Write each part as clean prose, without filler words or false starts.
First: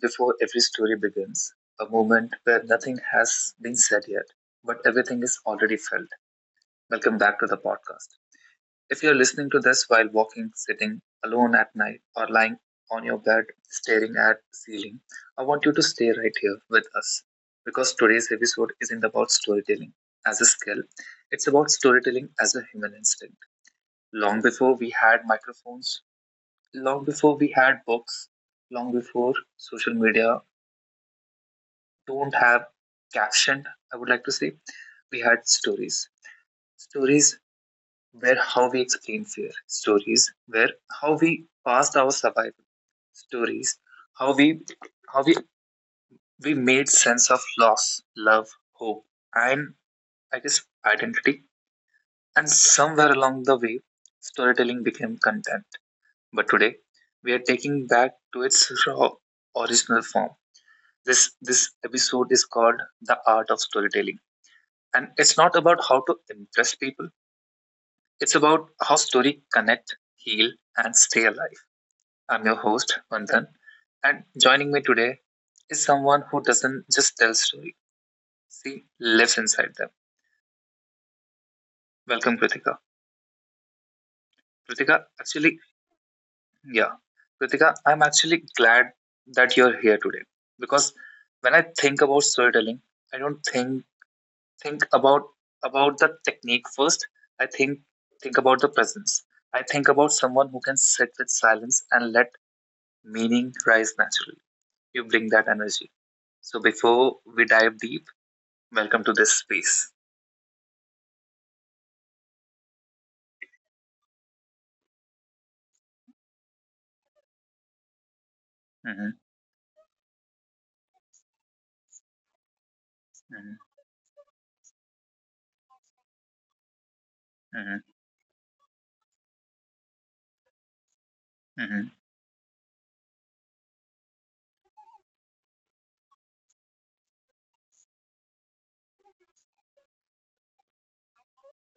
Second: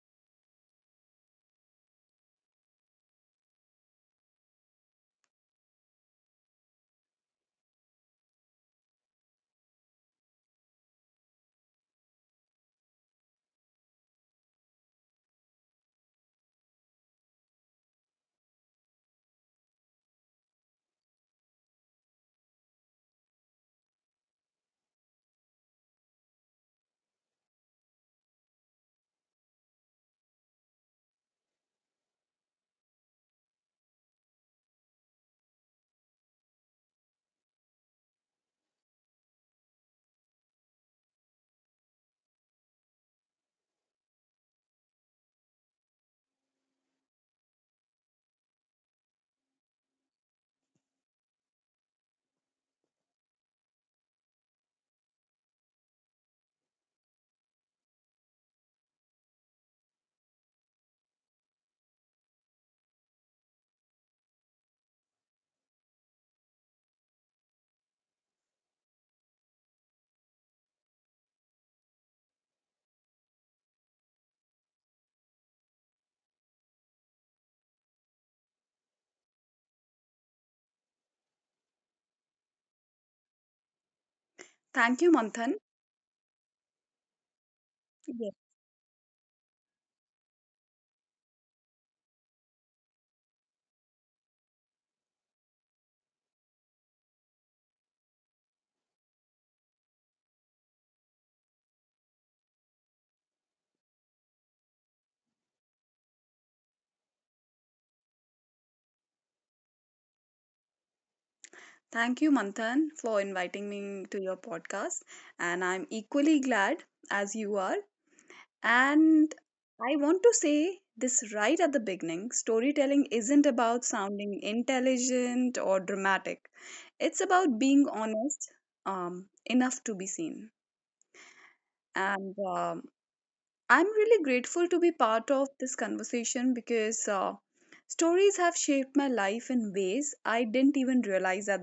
before every story begins, a moment where nothing has been said yet, but everything is already felt. Welcome back to the podcast. If you're listening to this while walking, sitting alone at night, or lying on your bed staring at the ceiling, I want you to stay right here with us because today's episode isn't about storytelling as a skill. It's about storytelling as a human instinct. Long before we had microphones, long before we had books, long before social media don't have captioned, I would like to say. We had stories. Stories were how we explain fear. Stories were how we passed our survival. Stories how we how we made sense of loss, love, hope, and I guess identity. And somewhere along the way, storytelling became content. But today, we are taking that to its raw original form. This episode is called the art of storytelling. And it's not about how to impress people, it's about how story connect, heal, and stay alive. I'm your host, Vandhan, and joining me today is someone who doesn't just tell story. She lives inside them. Welcome, Kritika. Kritika, Thank you, actually, Manthan. yeah. Kritika, I'm actually Yes. glad that you're here today because when I think about storytelling, I don't think about the technique first. I think about the presence. I think about someone who can sit with silence and let meaning rise naturally. You bring that energy. So before we dive deep, welcome to this space. Thank you, Manthan, for inviting me to your podcast. And I'm equally glad as you are. Mhm. And I want to say this right at the beginning storytelling Mhm. isn't about sounding intelligent or dramatic, it's about Mhm. being honest enough to be seen. Mhm. And I'm really grateful to be part of this conversation because stories have shaped my life in ways I didn't even realize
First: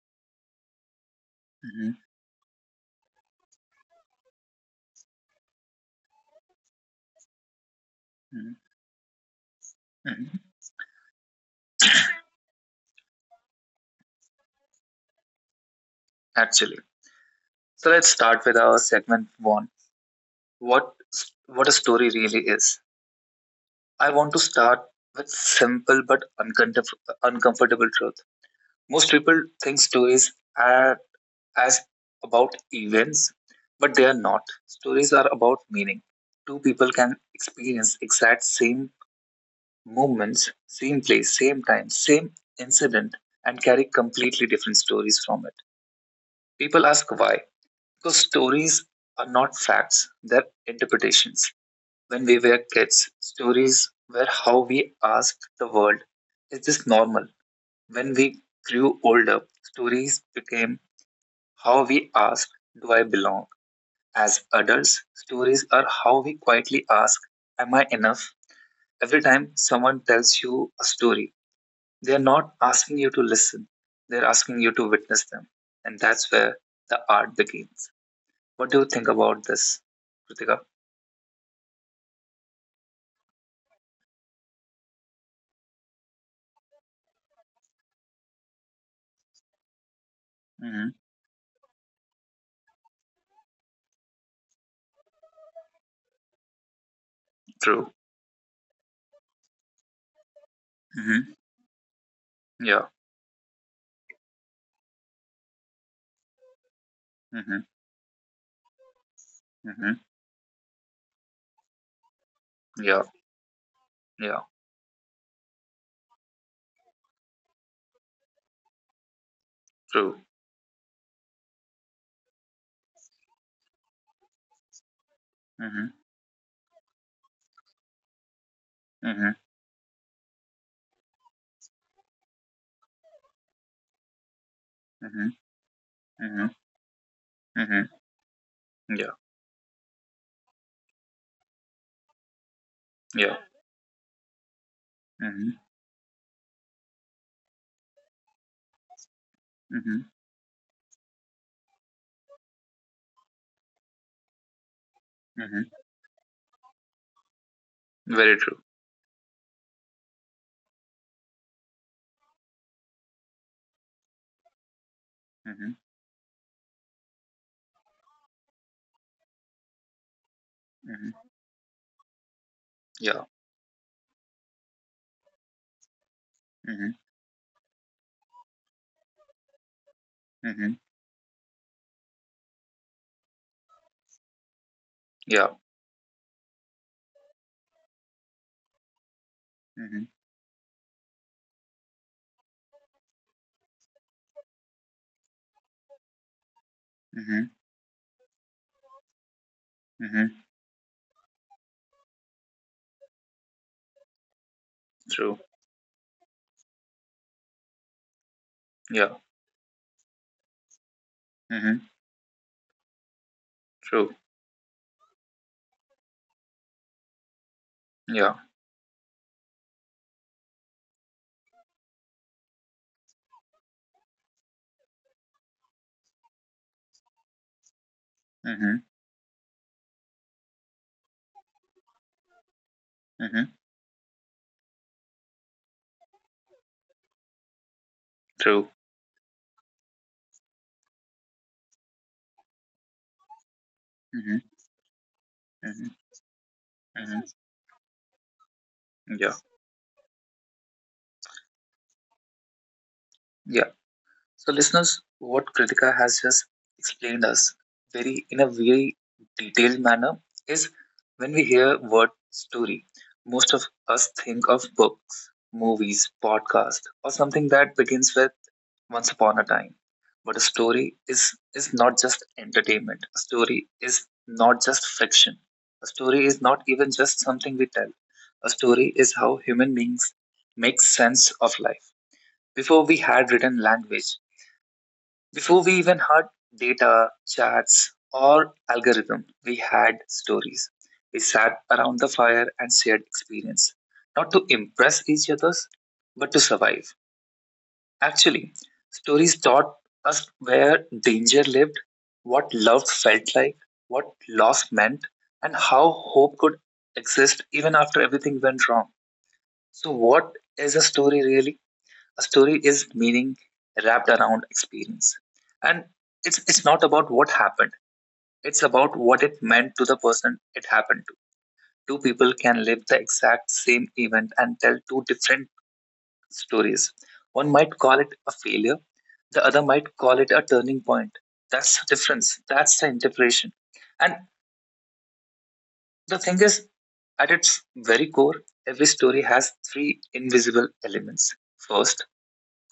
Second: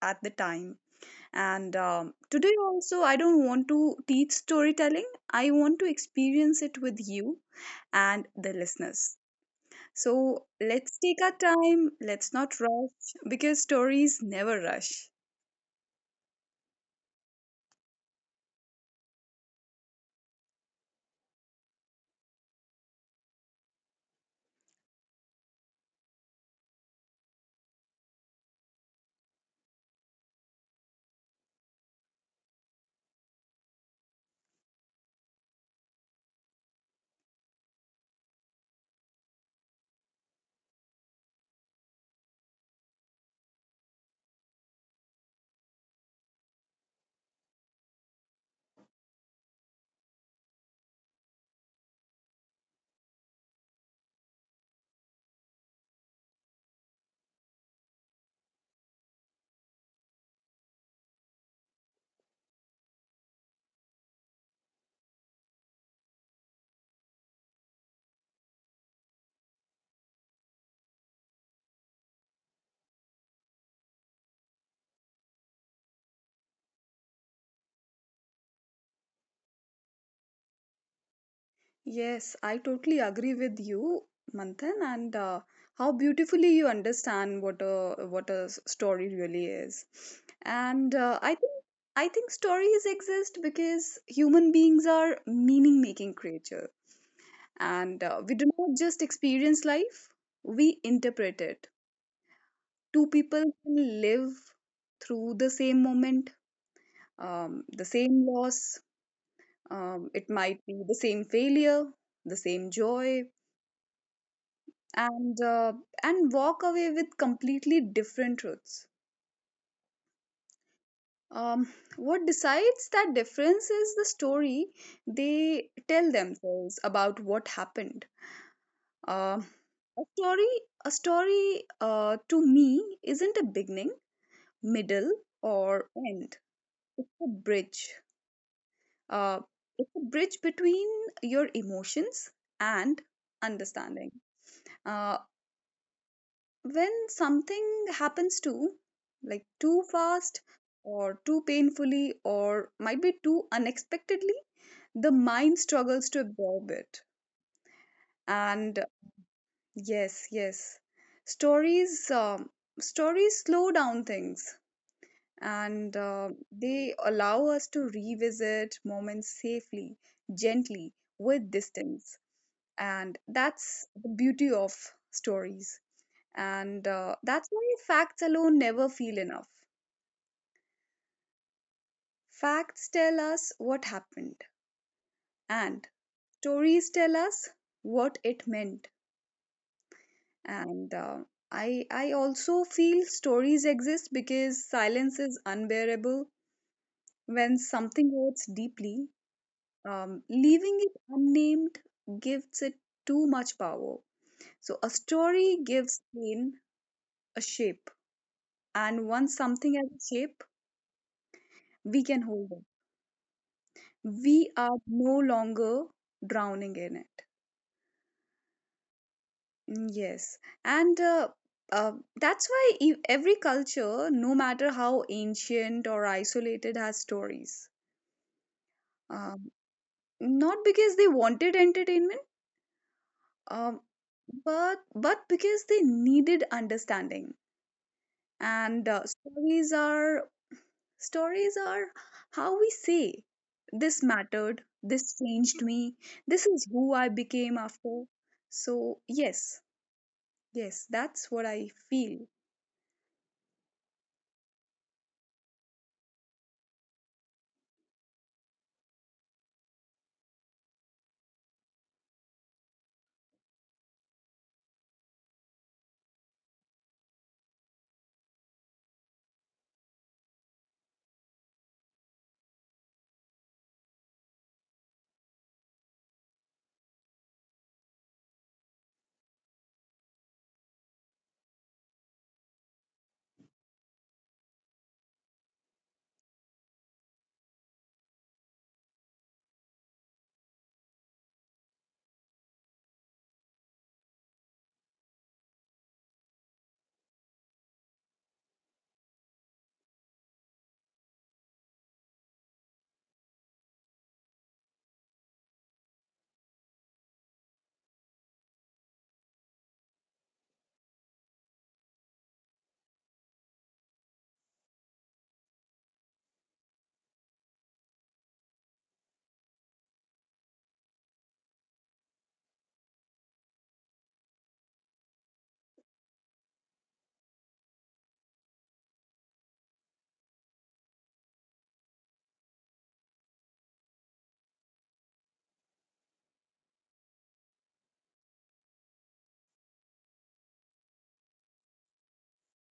at the time. And Mhm. Today, also, I don't want to teach storytelling, I want to experience it with you and the Mhm. listeners. Mhm. So let's take our time, let's not rush because stories never rush. Actually, so let's start with our segment one. What what a story really is. I want to start with simple but uncomfortable truth. Most people think stories are as about events, but they are not. Stories are about meaning. Two people can experience exact same moments, same place, same time, same incident, and carry completely different stories from it. People ask why. Because stories are not facts, they're interpretations. When we were kids, stories were how we asked the world, is this normal? When we grew older, stories became how we asked, do I belong? As adults, stories are how we quietly ask, am I enough? Every time someone tells you a story, they are not asking you to listen, they're asking you to witness them. And that's where the art begins. What do you think about this, Kritika? Yes, I totally agree with you, Manthan, and how beautifully you understand what a story really is. Hmm. And I think stories exist because human beings are meaning-making creatures, True. and we do not just experience life, we Hmm. interpret it. Yeah. Two people can live through the same moment, Hmm. The same loss. Hmm. It might be the same failure, the same Yeah. joy, Yeah. and uh, and walk away with completely different truths, True. um, what decides that difference is the story they Hmm. tell themselves about what happened. uh, Hmm. a story a story uh, to me isn't a beginning, middle Hmm. or end. Hmm. It's a Hmm. bridge. Yeah. Uh, it's a bridge between your emotions and Yeah. understanding. uh, Hmm. when something happens too, too Hmm. fast or too painfully or might be too unexpectedly, the mind Hmm. struggles to absorb it. Very true. And uh, yes yes stories, stories slow down things, Hmm. and they allow us to revisit moments safely, gently, Hmm. with distance. And Yeah. that's the beauty of stories. And Hmm. That's why facts alone never feel enough. Hmm. Facts tell us what happened, Yeah. and stories tell us what it meant. Mhm. And I also feel stories exist because silence is unbearable when Mhm. something hurts deeply. Mhm. Leaving it unnamed gives it too much power. So a True. story gives pain a shape, and Yeah. once something has a shape, Mhm. we can hold it. True. We are no longer drowning in it. Yeah. Mm. Yes, and uh, that's why every culture, no matter how ancient or isolated, has stories. Mhm. Um, not because they wanted entertainment, Mhm. um, but because they needed understanding. True. And stories are how we say this Mhm. mattered, this changed Mhm. me, this is who I Mhm. became after. So Yeah. yes, yes, that's what I feel. Yeah. So, listeners, what Kritika has just explained us very in a very detailed manner is when we hear word story, most of us think of books, movies, podcast, or something that begins with once upon a time. But a story is not just entertainment. A story is not just fiction. A story is not even just something we tell. A story is how human beings make sense of life. Before we had written language, before we even had data, charts or algorithm, we had stories. We sat around the fire and shared experience, not to impress each other, but to survive. Actually, stories taught us where danger lived, what love felt like, what loss meant, and how hope could exist even after everything went wrong. So, what is a story really? A story is meaning wrapped around experience. And it's not about what happened, it's about what it meant to the person it happened to. Two people can live the exact same event and tell two different stories. One might call it a failure, the other might call it a turning point. That's the difference, that's the interpretation. And the thing is, at its very core, every story has three invisible elements. First,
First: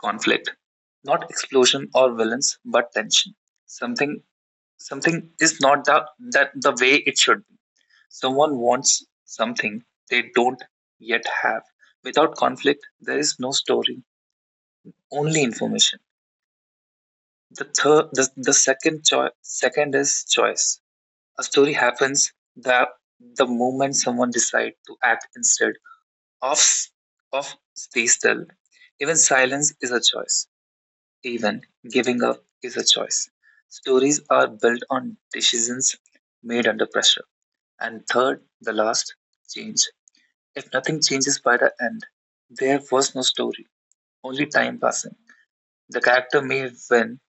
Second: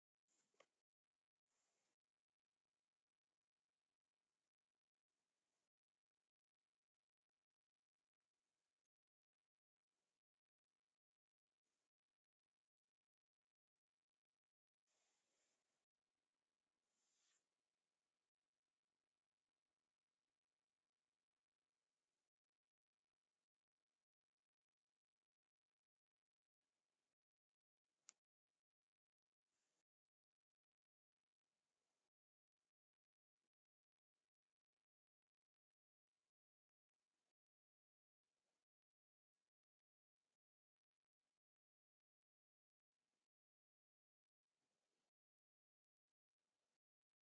conflict, not explosion or violence but tension. Something something is not the way it should be. Someone wants something they don't yet have. Without conflict there is no story, only information. The third the, the second choice second is choice. A story happens the the moment someone decide to act instead of of stay still. Even silence is a choice. Even giving up is a choice. Stories are built on decisions made under pressure. And third, the last, change. If nothing changes by the end, there was no story, only time passing. The character may win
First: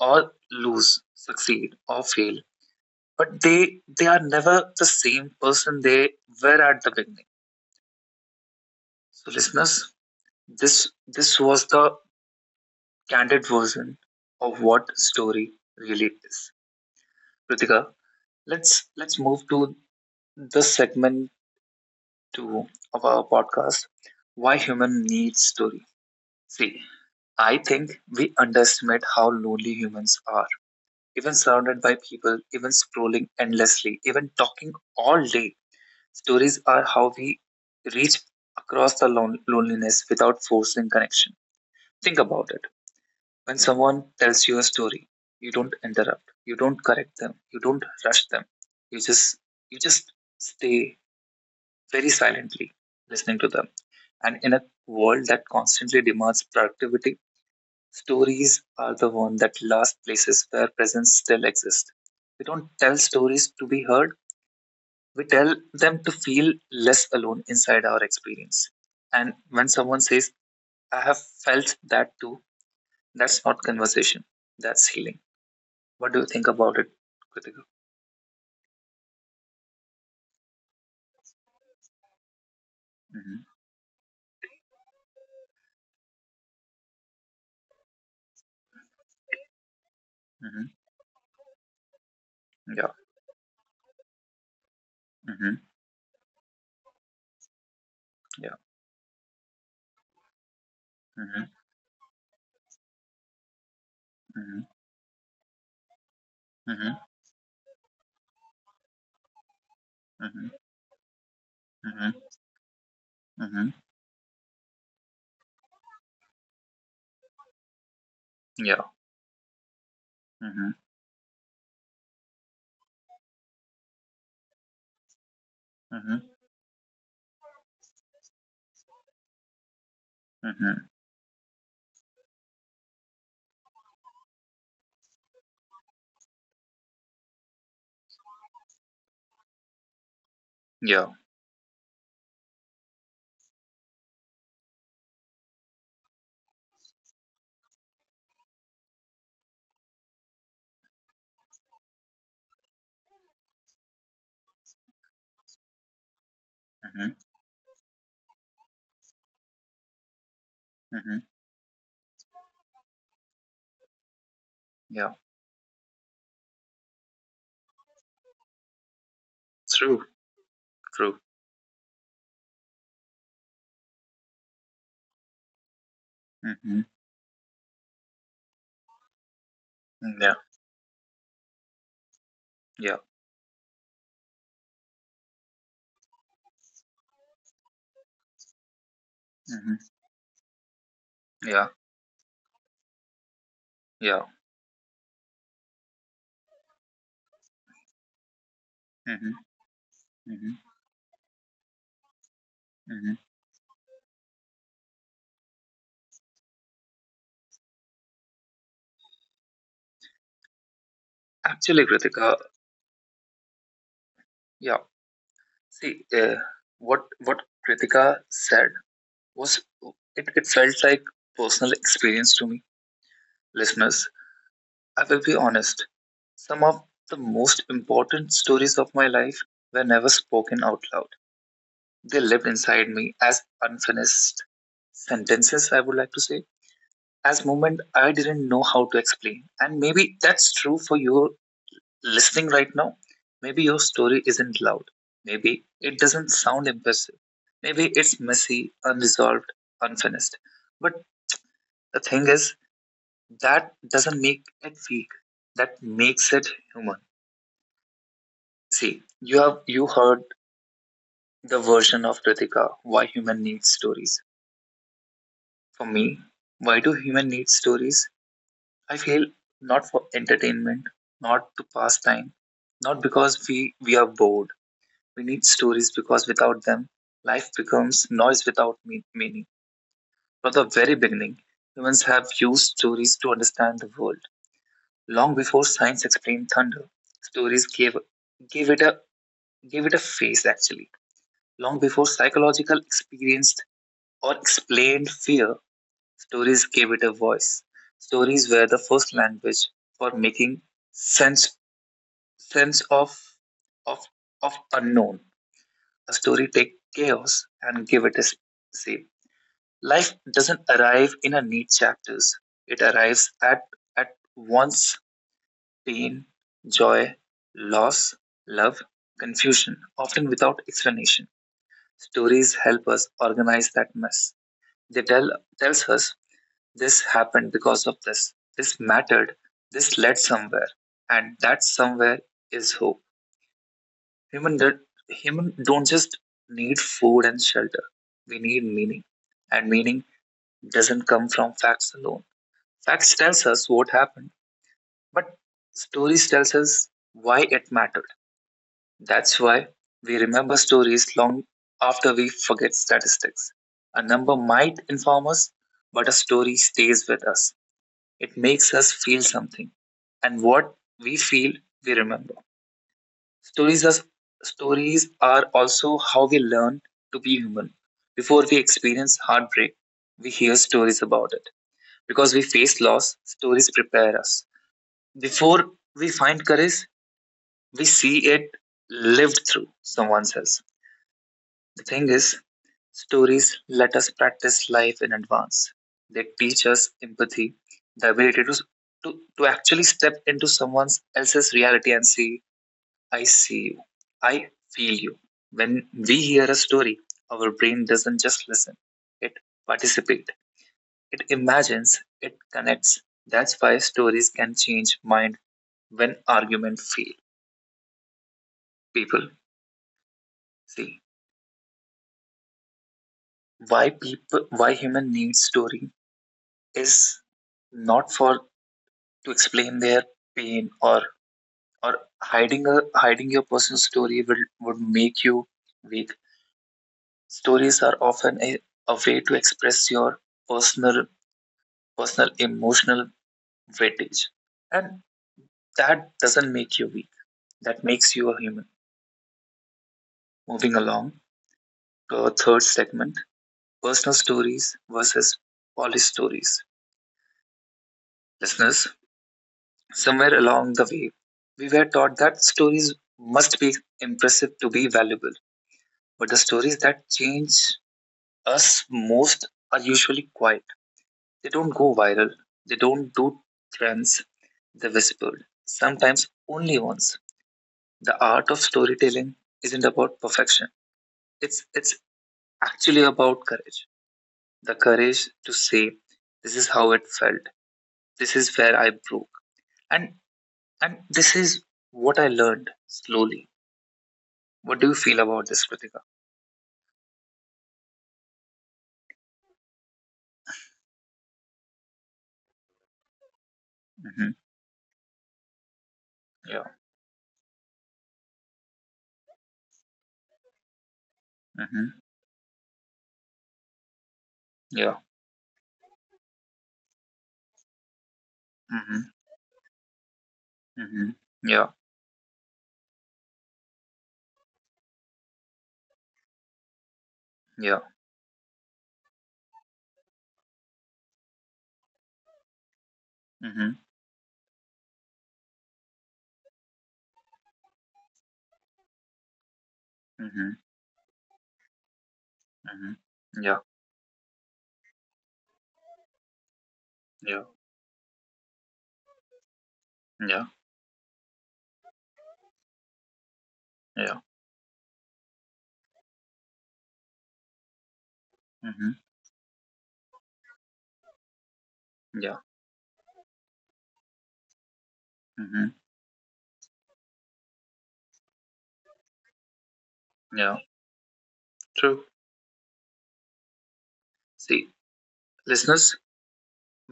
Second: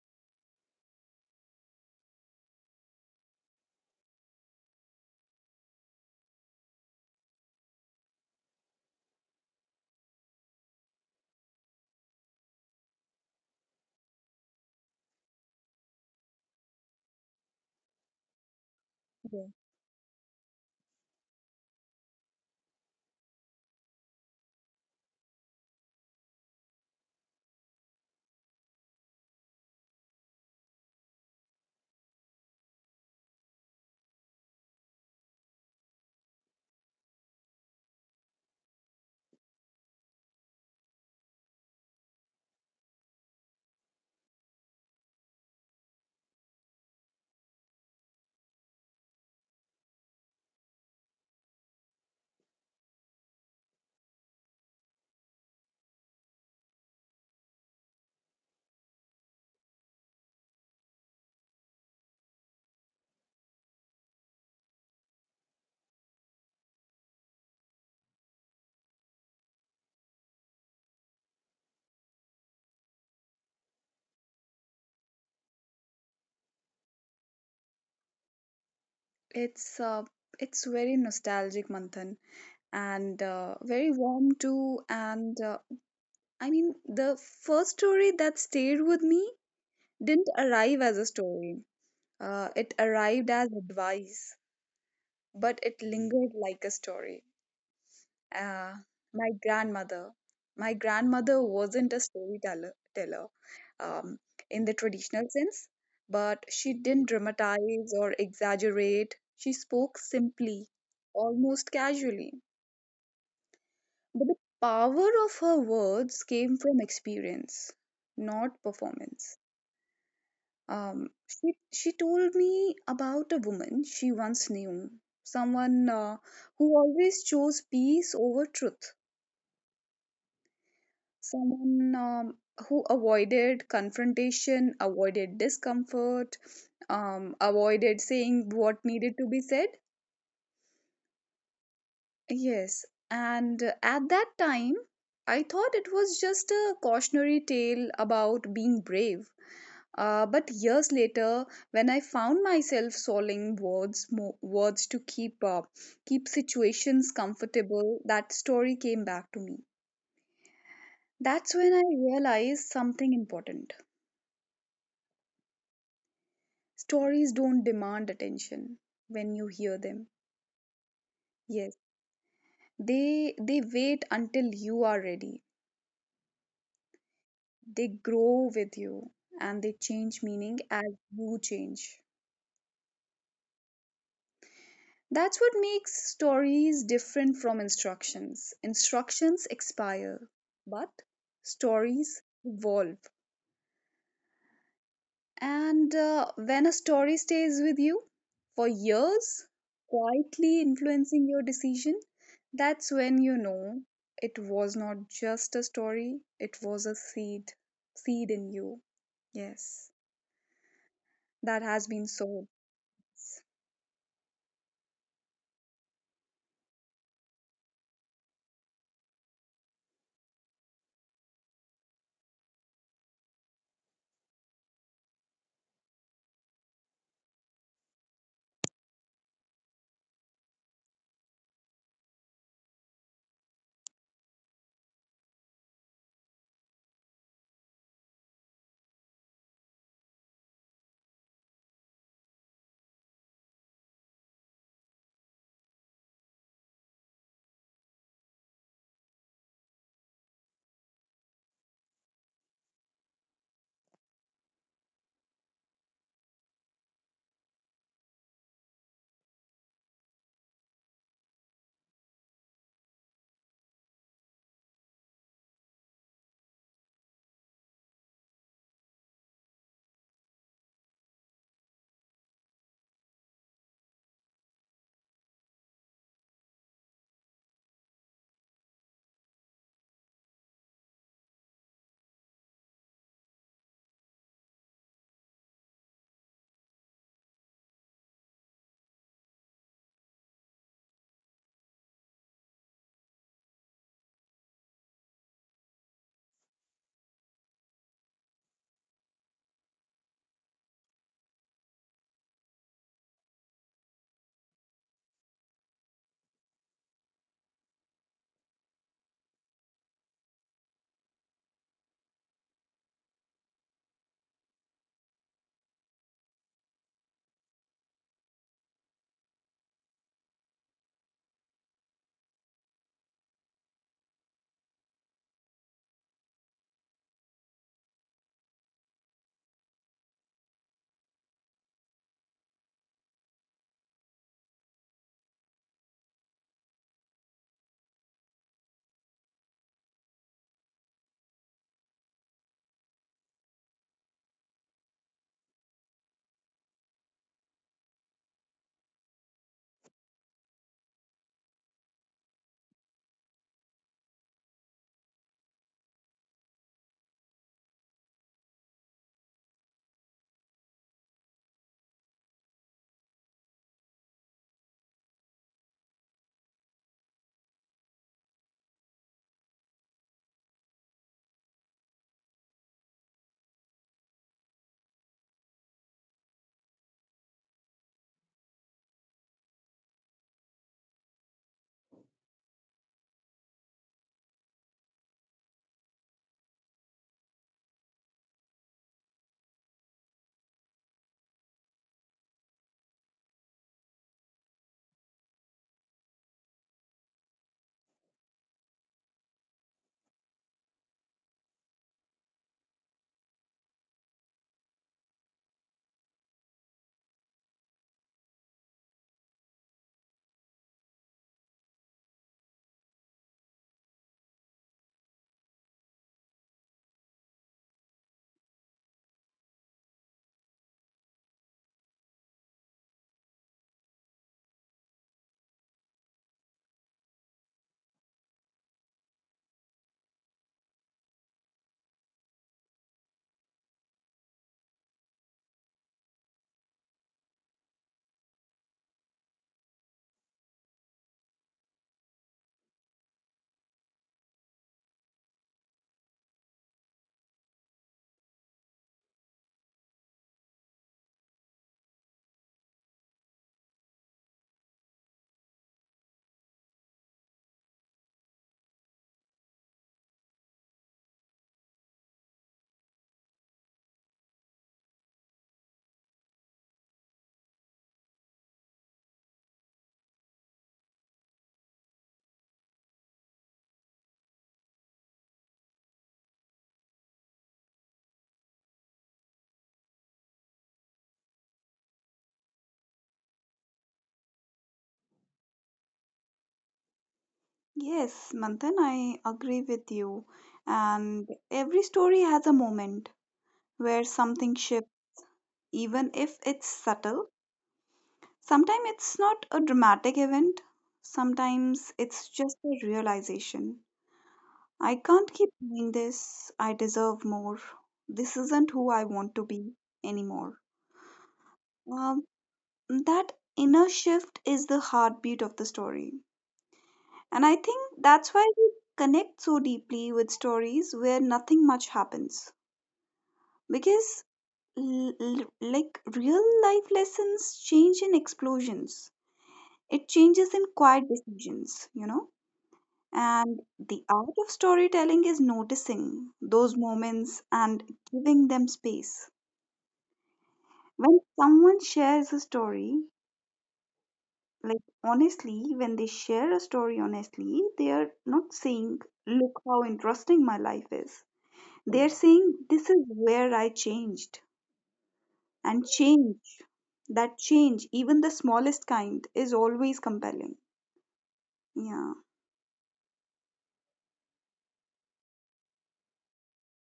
or lose, succeed or fail, but they are never the same person they were at the beginning. So listeners, this was the candid version of what story really is. Pritika, let's move Yeah. to this segment two of our podcast. Why human needs story. See, I think we underestimate how lonely humans are, even surrounded by people, even scrolling endlessly, even talking all day. Stories are how we reach across the loneliness without forcing connection. Think about it. When someone tells you a story, you don't interrupt, you don't correct them, you don't rush them, you just you just stay very silently listening to them. And in a world that constantly demands productivity, stories are the one that last places where presence still exists. We don't tell stories to be heard, we tell them to feel less alone inside our experience. And when someone says, I have felt that too, that's not conversation, that's healing. What do you think about it, Kritika? It's uh, it's very nostalgic, Manthan, and Mm-hmm. Very warm too. And I mean, the first story that stayed with me didn't Mm-hmm. arrive as a story. It Yeah. arrived as advice, Mm-hmm. but it lingered like a story. Yeah. Uh, my grandmother. My grandmother Mm-hmm. wasn't a storyteller teller, um, Mm-hmm. in the traditional sense, but she didn't dramatize or exaggerate. She spoke Mm-hmm. simply, almost Mm-hmm. casually. Mm-hmm. But the power of her words came from experience, not Yeah. performance. Mhm. She told me about a woman she once knew, someone Mm-hmm. who always chose peace over truth. Mm-hmm. Someone, who avoided confrontation, avoided discomfort, avoided saying what needed to be said. Yeah. Yes, and at that time, I thought it was just a cautionary tale about being brave. But years later, when I found myself solving words to keep up, keep situations Mm-hmm. comfortable, that story came back to me. Mm-hmm. That's when I realized something important. Yeah. Stories don't demand attention when you hear True. them. True. Yes, they wait until you are ready, Mm-hmm. they grow with you, and they Mm, change yeah. meaning as you change. Yeah. That's what makes stories different from instructions. Instructions Mm-hmm. expire, but Yeah. stories evolve. Yeah. And when a story stays with you for Mm-hmm. years, Mm-hmm. quietly influencing your decision, that's Mm-hmm. when you know it was not just a story, it was a seed, seed in you. Yes, that Actually, has been Kritika. sown. Yeah. See, what Kritika said was it felt like personal experience to me, listeners. I will be honest. Some of the most important stories of my life were never spoken out loud. They lived inside me as unfinished sentences, I would like to say as moment I didn't know how to explain. And maybe that's true for you listening right now. Maybe your story isn't loud. Maybe it doesn't sound impressive. Maybe it's messy, unresolved, unfinished. But the thing is, that doesn't make it weak. That makes it human. See, you heard the version of Ritika, why human needs stories. For me, why do human need stories? I feel not for entertainment, not to pass time, not because we are bored. We need stories because without them, life becomes noise without meaning. From the very beginning, humans have used stories to understand the world. Long before science explained thunder, stories gave it a gave it a face actually. Long before psychological experienced or explained fear, stories gave it a voice. Stories were the first language for making sense sense of of of unknown. A story take chaos and give it a shape. Life doesn't arrive in a neat chapters. It arrives at once pain, joy, loss, love, confusion, often without explanation. Stories help us organize that mess. They tells us this happened because of this. This mattered. This led somewhere, and that somewhere is hope. Human that Human don't just need food and shelter. We need meaning, and meaning doesn't come from facts alone. Facts tells us what happened, but stories tells us why it mattered. That's why we remember stories long after we forget statistics. A number might inform us, but a story stays with us. It makes us feel something, and what we feel, we remember. Stories are, stories are also how we learn to be human. Before we experience heartbreak, we hear stories about it. Because we face loss, stories prepare us. Before we find courage, we see it lived through someone else. The thing is, stories let us practice life in advance. They teach us empathy, the ability to actually step into someone else's reality and see I see you. I feel you. When we hear a story, our brain doesn't just listen, it participates, it imagines, it connects. That's why stories can change mind when argument fail. People see why human needs story is not for to explain their pain or hiding your personal story will would make you weak. Stories are often a way to express your personal personal emotional weightage. And that doesn't make you weak, that makes you a human. Moving along to our third segment, personal stories versus polished stories. Listeners, somewhere along the way, we were taught that stories must be impressive to be valuable. But the stories that change us most are usually quiet. They don't go viral, they don't do trends, they whispered, sometimes only once. The art of storytelling isn't about perfection. It's actually about courage. The courage to say, this is how it felt. This is where I broke. And and this is what I learned slowly. What do you feel about this, Kritika? Yes, Manthan, I agree with you. And every story has a moment where Mm-hmm. something shifts, even if Yeah. it's subtle. Sometimes it's not a dramatic event, sometimes Mm-hmm. it's just a realization. I Yeah. can't keep doing this, I deserve more. This isn't who I Mm-hmm. want to be anymore. Mm-hmm. Yeah. Um, that inner shift is the heartbeat of the story. And I think Yeah. that's why we connect so deeply with stories where nothing much happens. Mm-hmm. Because, like, real life lessons change in explosions, it Mm-hmm. changes in quiet decisions, you know? Mm-hmm. Yeah. And the art of storytelling is noticing those moments Yeah. and giving them space. Yeah. When someone shares a story, Yeah. like honestly, when they share a story honestly, they are not Mm-hmm. saying, look how interesting my life is. They are Yeah. saying, this is where I changed. Mm-hmm. And change, that change, even the smallest kind, is always Yeah. compelling. True. Yeah. See, listeners,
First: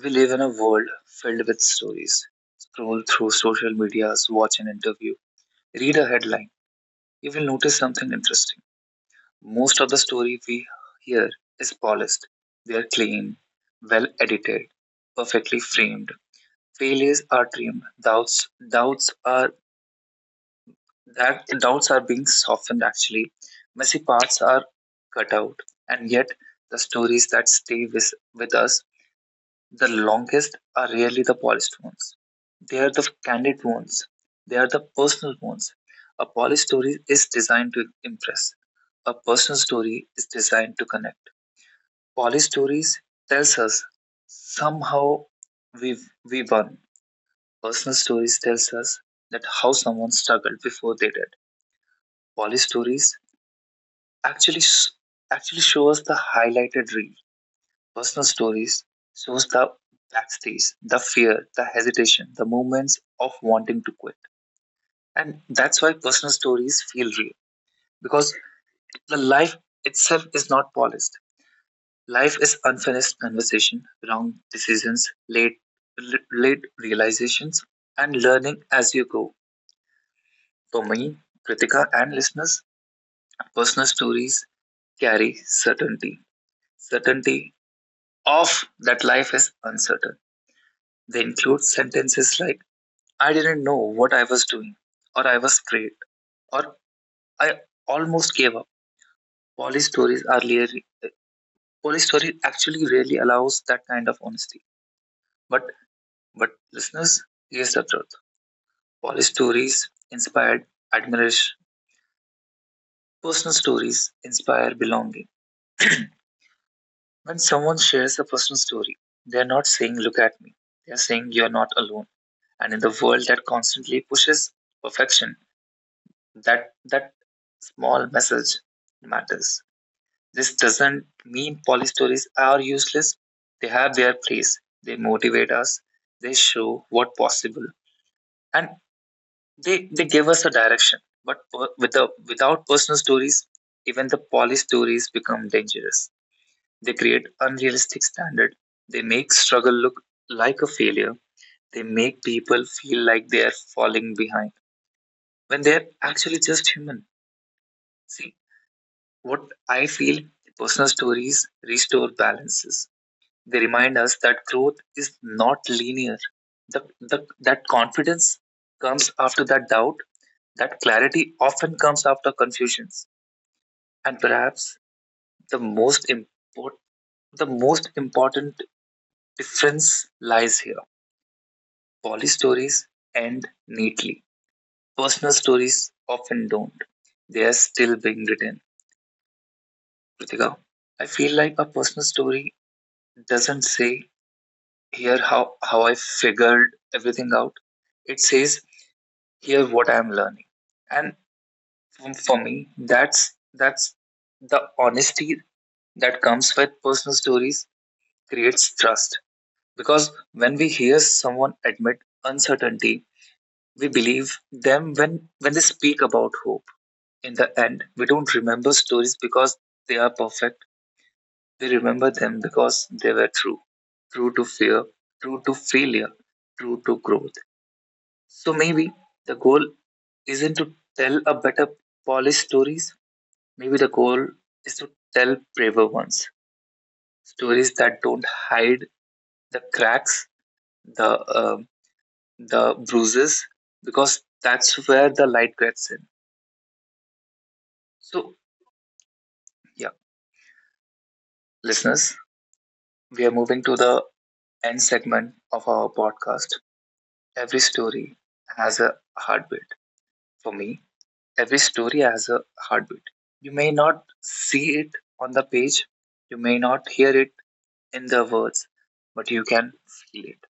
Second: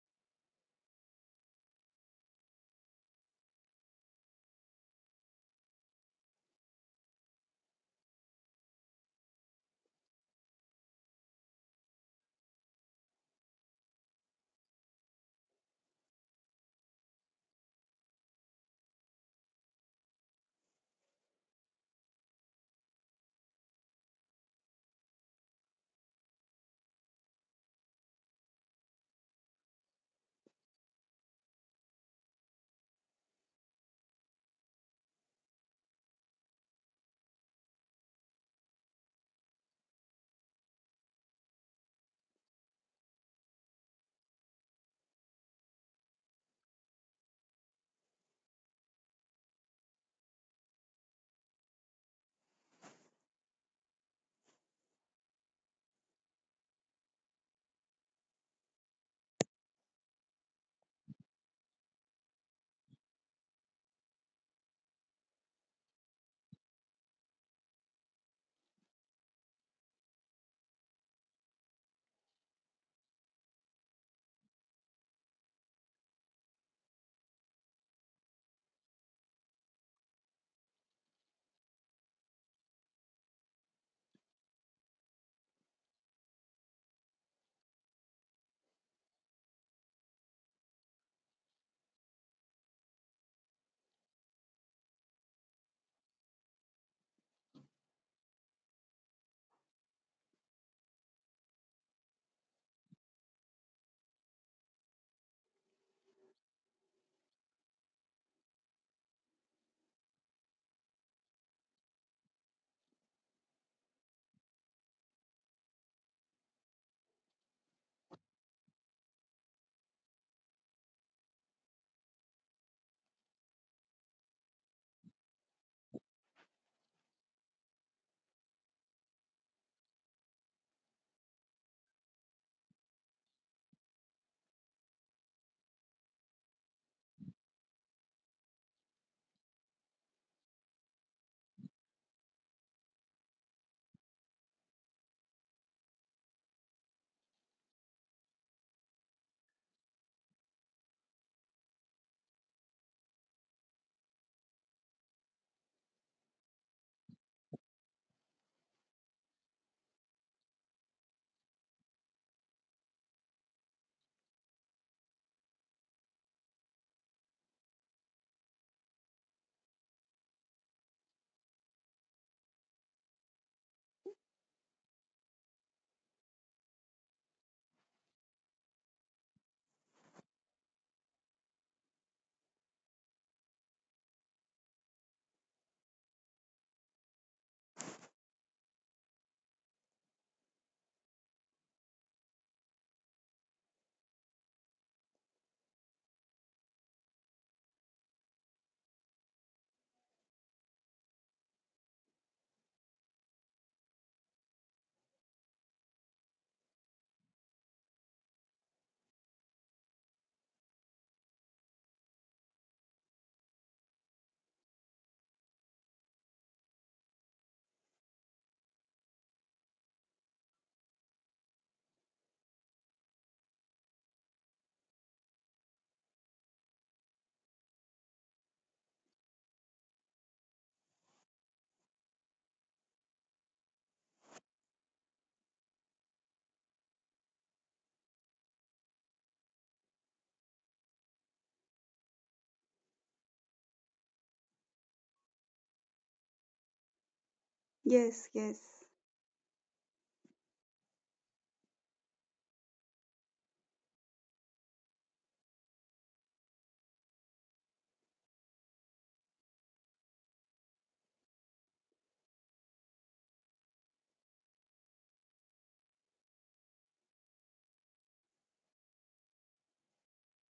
we live in a world filled with stories. Scroll through social medias, watch an interview, read a headline. You will notice something interesting. Most of the story we hear is polished. They are clean, well edited, perfectly framed. Failures are trimmed. Doubts are being softened. Actually, messy parts are cut out, and yet the stories that stay with us the longest are really the polished ones. They are the candid ones. They are the personal ones. A polished story is designed to impress. A personal story is designed to connect. Polished stories tells us somehow we we won. Personal stories tells us that how someone struggled before they did. Polished stories actually sh- actually show us the highlighted reel. Personal stories shows the backstage, the fear, the hesitation, the moments of wanting to quit. And that's why personal stories feel real because the life itself is not polished. Life is unfinished conversation, wrong decisions, late realizations, and learning as you go. For me, Kritika, and listeners, personal stories carry certainty. Certainty of that life is uncertain. They include sentences like I didn't know what I was doing, or I was afraid, or I almost gave up. Police stories are really, Police story actually really allows that kind of honesty. But but listeners, here's the truth: police stories inspired admiration. Personal stories inspire belonging. When someone shares a personal story, they are not saying "Look at me." They are saying "You're not alone." And in the world that constantly pushes perfection, that small message matters. This doesn't mean poly stories are useless. They have their place. They motivate us. They show what possible, and they give us a direction. But without personal stories, even the poly stories become dangerous. They create unrealistic standards. They make struggle look like a failure. They make people feel like they are falling behind when they're actually just human. See, what I feel personal stories restore balances. They remind us that growth is not linear. That confidence comes after that doubt, that clarity often comes after confusions. And perhaps the most, import, the most important difference lies here. Poly stories end neatly, personal stories often don't. They are still being written. Ritika, I feel like a personal story doesn't say here how I figured everything out. It says here's what I'm learning, and for me that's that's the honesty that comes with personal stories creates trust, because when we hear someone admit uncertainty we believe them when they speak about hope. In the end we don't remember stories because they are perfect, we remember them because they were true, true to fear, true to failure, true to growth. So maybe the goal isn't to tell a better polished stories. Maybe the goal is to tell braver ones, stories that don't hide the cracks, the um the bruises, because that's where the light gets in. Yes, So yes, yeah, listeners, we are moving to the end segment of our podcast. Every story has a heartbeat. For me, every story has a heartbeat. You may not see it on the page, you may not hear it in the words, but you can feel it.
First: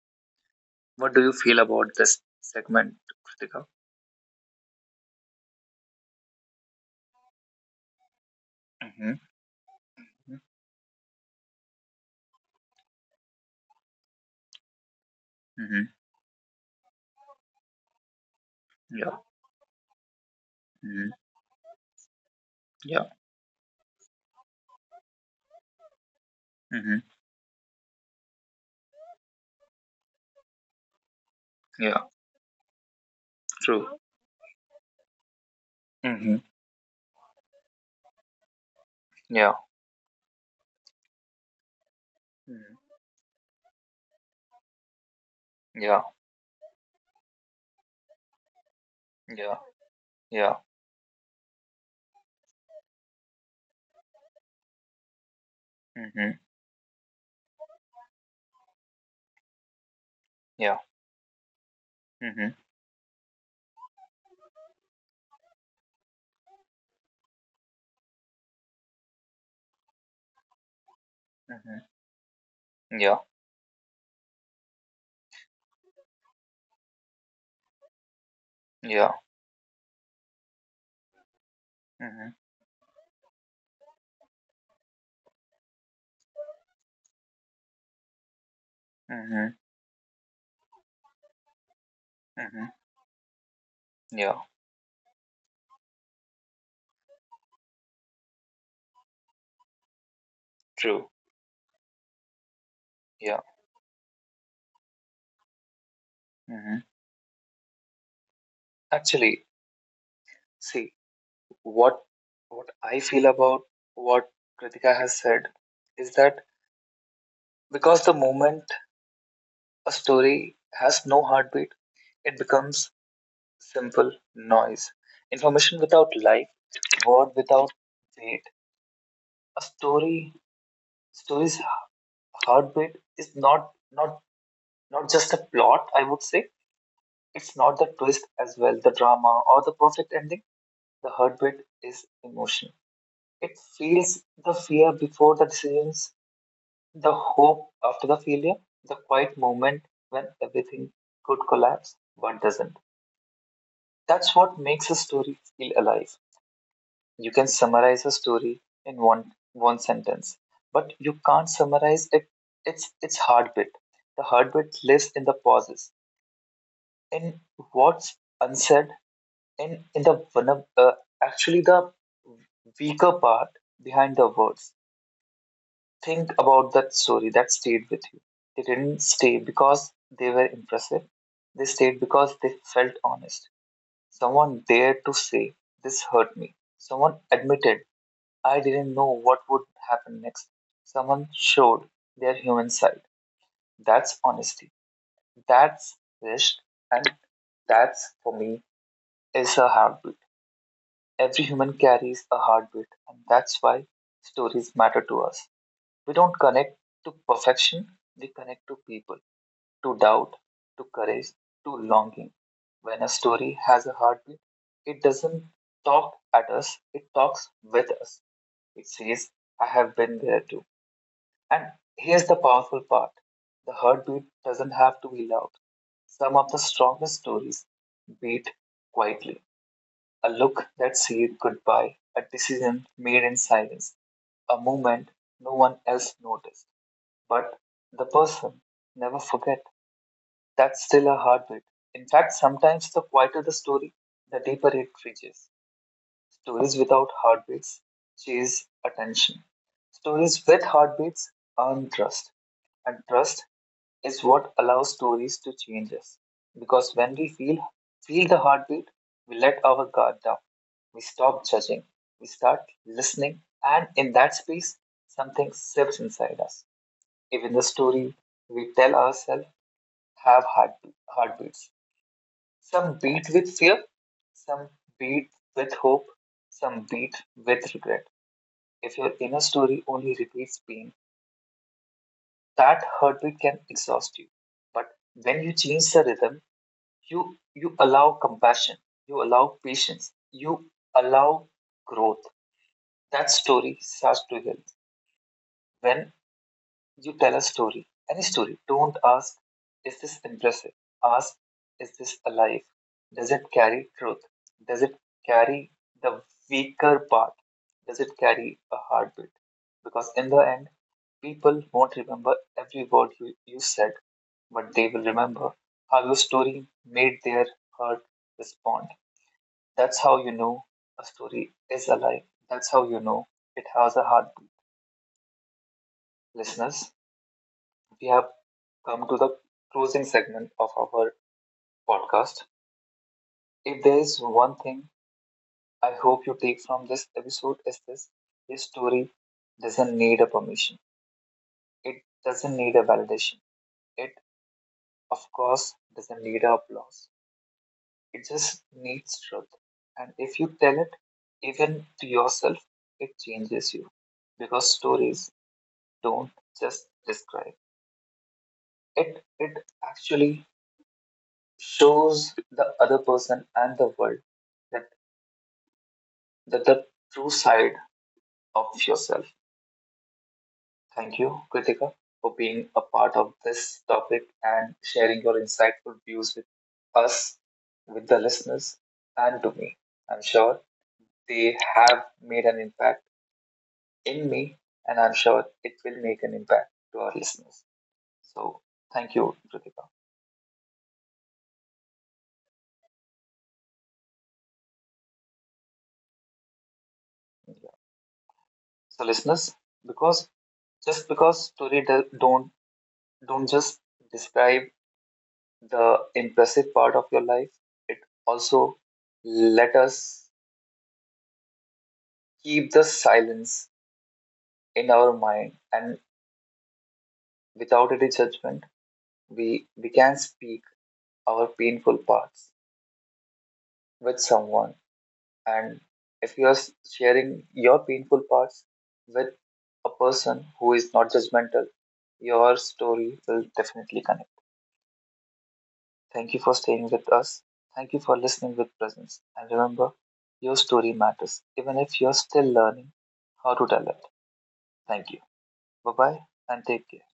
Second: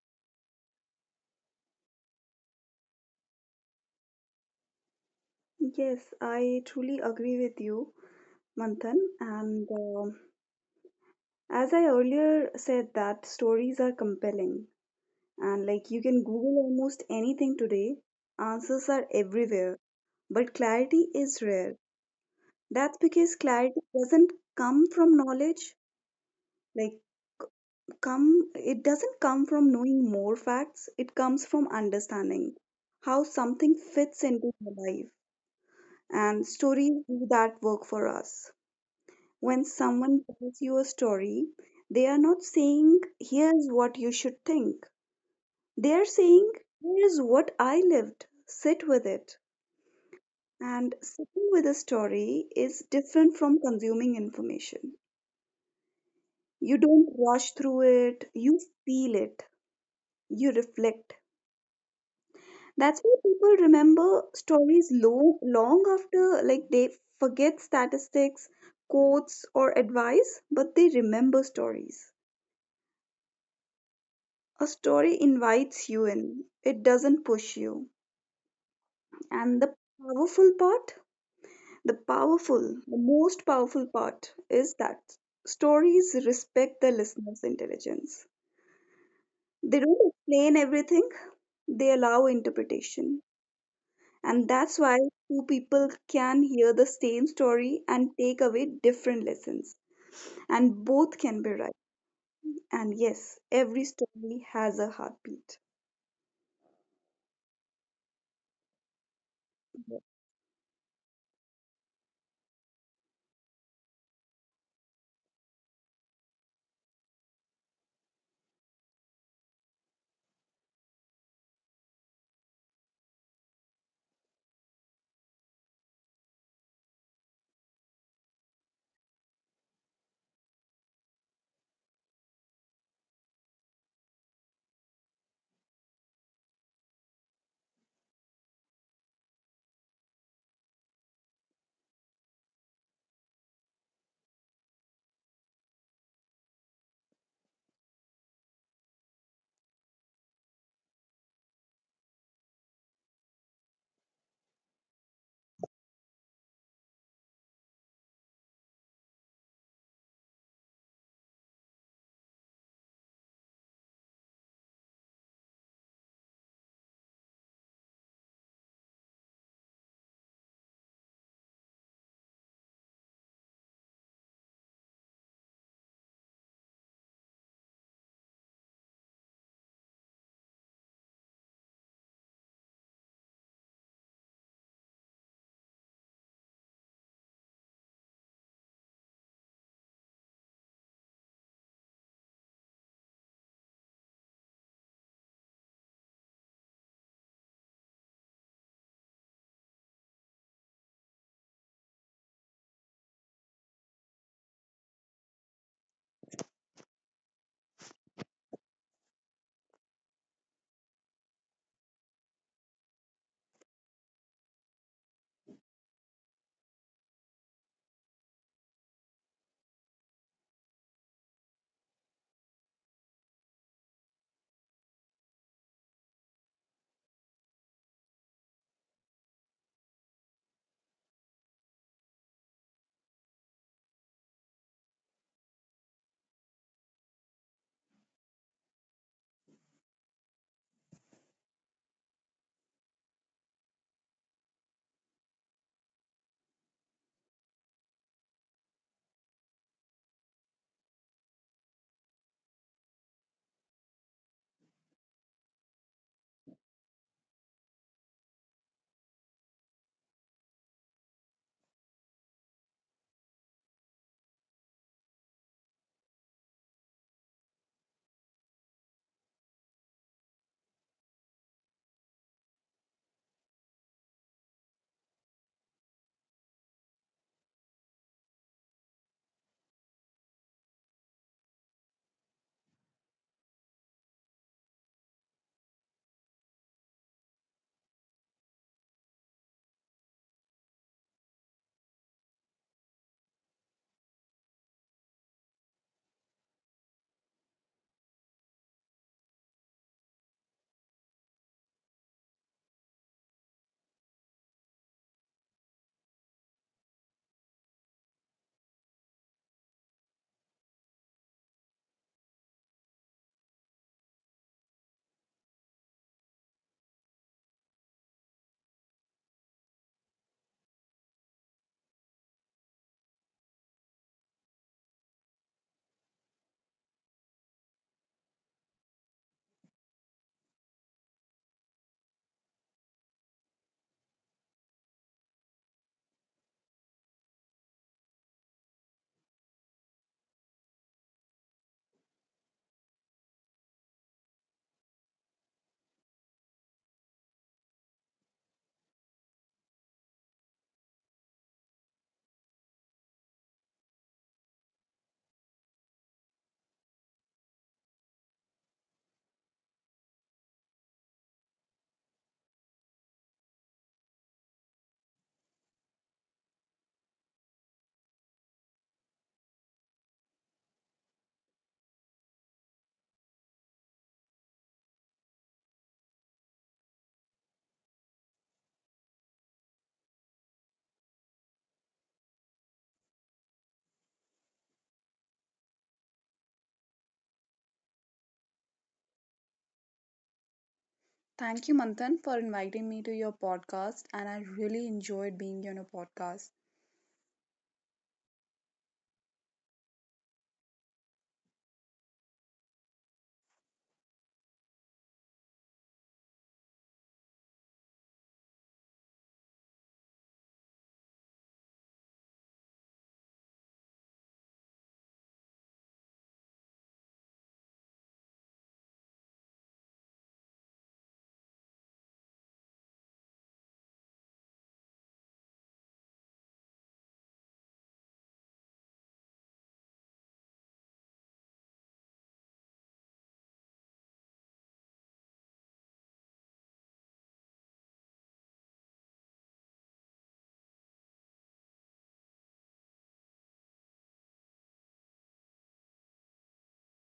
What do you feel about this segment, Kritika? yes, I truly agree with you, Manthan. Mm-hmm. And as I earlier said, that stories are compelling, and like Mm-hmm. you can Google almost anything today, answers are Yeah. everywhere, but clarity Mm-hmm. is rare. That's Yeah. because clarity doesn't come from knowledge, Mm-hmm. like come it doesn't come from knowing more facts. It comes from Yeah. understanding how something True. fits into your life, Mm-hmm. and stories do that work for us. Yeah. When someone tells you a story they are not Mm-hmm. saying here's what you should think, they Yeah. are saying here's what I lived, sit with it. Yeah. Yeah. And sitting with a story is different from consuming information. Mm-hmm. You don't rush through it, you feel it, you Yeah. reflect. Mm-hmm. That's why people remember stories long, long after like they forget statistics, quotes or advice, but they remember Mm-hmm. stories. Yeah. A story invites you in. It doesn't push you. Yeah. And powerful part, the Mm-hmm. powerful, the most powerful part is that stories respect the listener's intelligence. Mm-hmm. They don't explain everything, they allow Mm-hmm. interpretation. Yeah. And that's why two people can hear the same story and take away different lessons. And True. both can be right. And yes, Yeah. every story has a heartbeat. Mm-hmm. Actually, see, what what I feel about what Kritika has said is that because the moment a story has no heartbeat, it becomes simple noise. Information without life, word without weight. A story's heartbeat is not just a plot, I would say. It's not the twist as well, the drama or the perfect ending. The heartbeat is emotion. It feels the fear before the decisions, the hope after the failure, the quiet moment when everything could collapse but doesn't. That's what makes a story feel alive. You can summarize a story in one sentence, but you can't summarize it its heartbeat. The heartbeat lives in the pauses, in what's unsaid, in the actually the weaker part behind the words. Think about that story that stayed with you. They didn't stay because they were impressive. They stayed because they felt honest. Someone dared to say, this hurt me. Someone admitted, I didn't know what would happen next. Someone showed their human side. That's honesty. That's risk. And that's, for me, is a heartbeat. Every human carries a heartbeat. And that's why stories matter to us. We don't connect to perfection, we connect to people, to doubt, to courage, to longing. When a story has a heartbeat, it doesn't talk at us, it talks with us. It says, I have been there too. And here's the powerful part, the heartbeat doesn't have to be loud. Some of the strongest stories beat quietly. A look that said goodbye, a decision made in silence, a moment no one else noticed. But the person never forget. That's still a heartbeat. In fact, sometimes the quieter the story, the deeper it reaches. Stories without heartbeats chase attention. Stories with heartbeats earn trust. And trust is what allows stories to change us. Because when we feel the heartbeat, we let our guard down. We stop judging. We start listening. And in that space, something slips inside us. Even the story we tell ourselves have heartbeats. Some beat with fear, some beat with hope, some beat with regret. If your inner story only repeats pain, that heartbeat can exhaust you. But when you change the rhythm, you allow compassion, you allow patience, you allow growth. That story starts to heal. When you tell a story, any story. Don't ask, is this impressive? Ask, is this alive? Does it carry truth? Does it carry the weaker part? Does it carry a heartbeat? Because in the end, people won't remember every word you said, but they will remember how your story made their heart respond. That's how you know a story is alive. That's how you know it has a heartbeat. Listeners, we have come to the closing segment of our podcast. If there is one thing I hope you take from this episode is this story doesn't need a permission. It doesn't need a validation. It of course doesn't need a applause. It just needs truth. And if you tell it even to yourself, it changes you. Because stories don't just describe. It actually shows the other person and the world that the true side of yourself. Thank you, Kritika, for being a part of this topic and sharing your insightful views with us, with the listeners, and to me. I'm sure they have made an impact in me, and I'm sure it will make an impact to our listeners. So, thank you, Kritika. Thank you, Manthan, for inviting me to your podcast, and I really enjoyed being on a podcast. So, listeners, because just because don't just describe the impressive part of your life, it also let us keep the silence in our mind and without any judgment, we can speak our painful parts with someone. And if you are sharing your painful parts with a person who is not judgmental, your story will definitely connect. Thank you for staying with us. Thank you for listening with presence. And remember, your story matters, even if you're still learning how to tell it. Thank you. Bye bye and take care.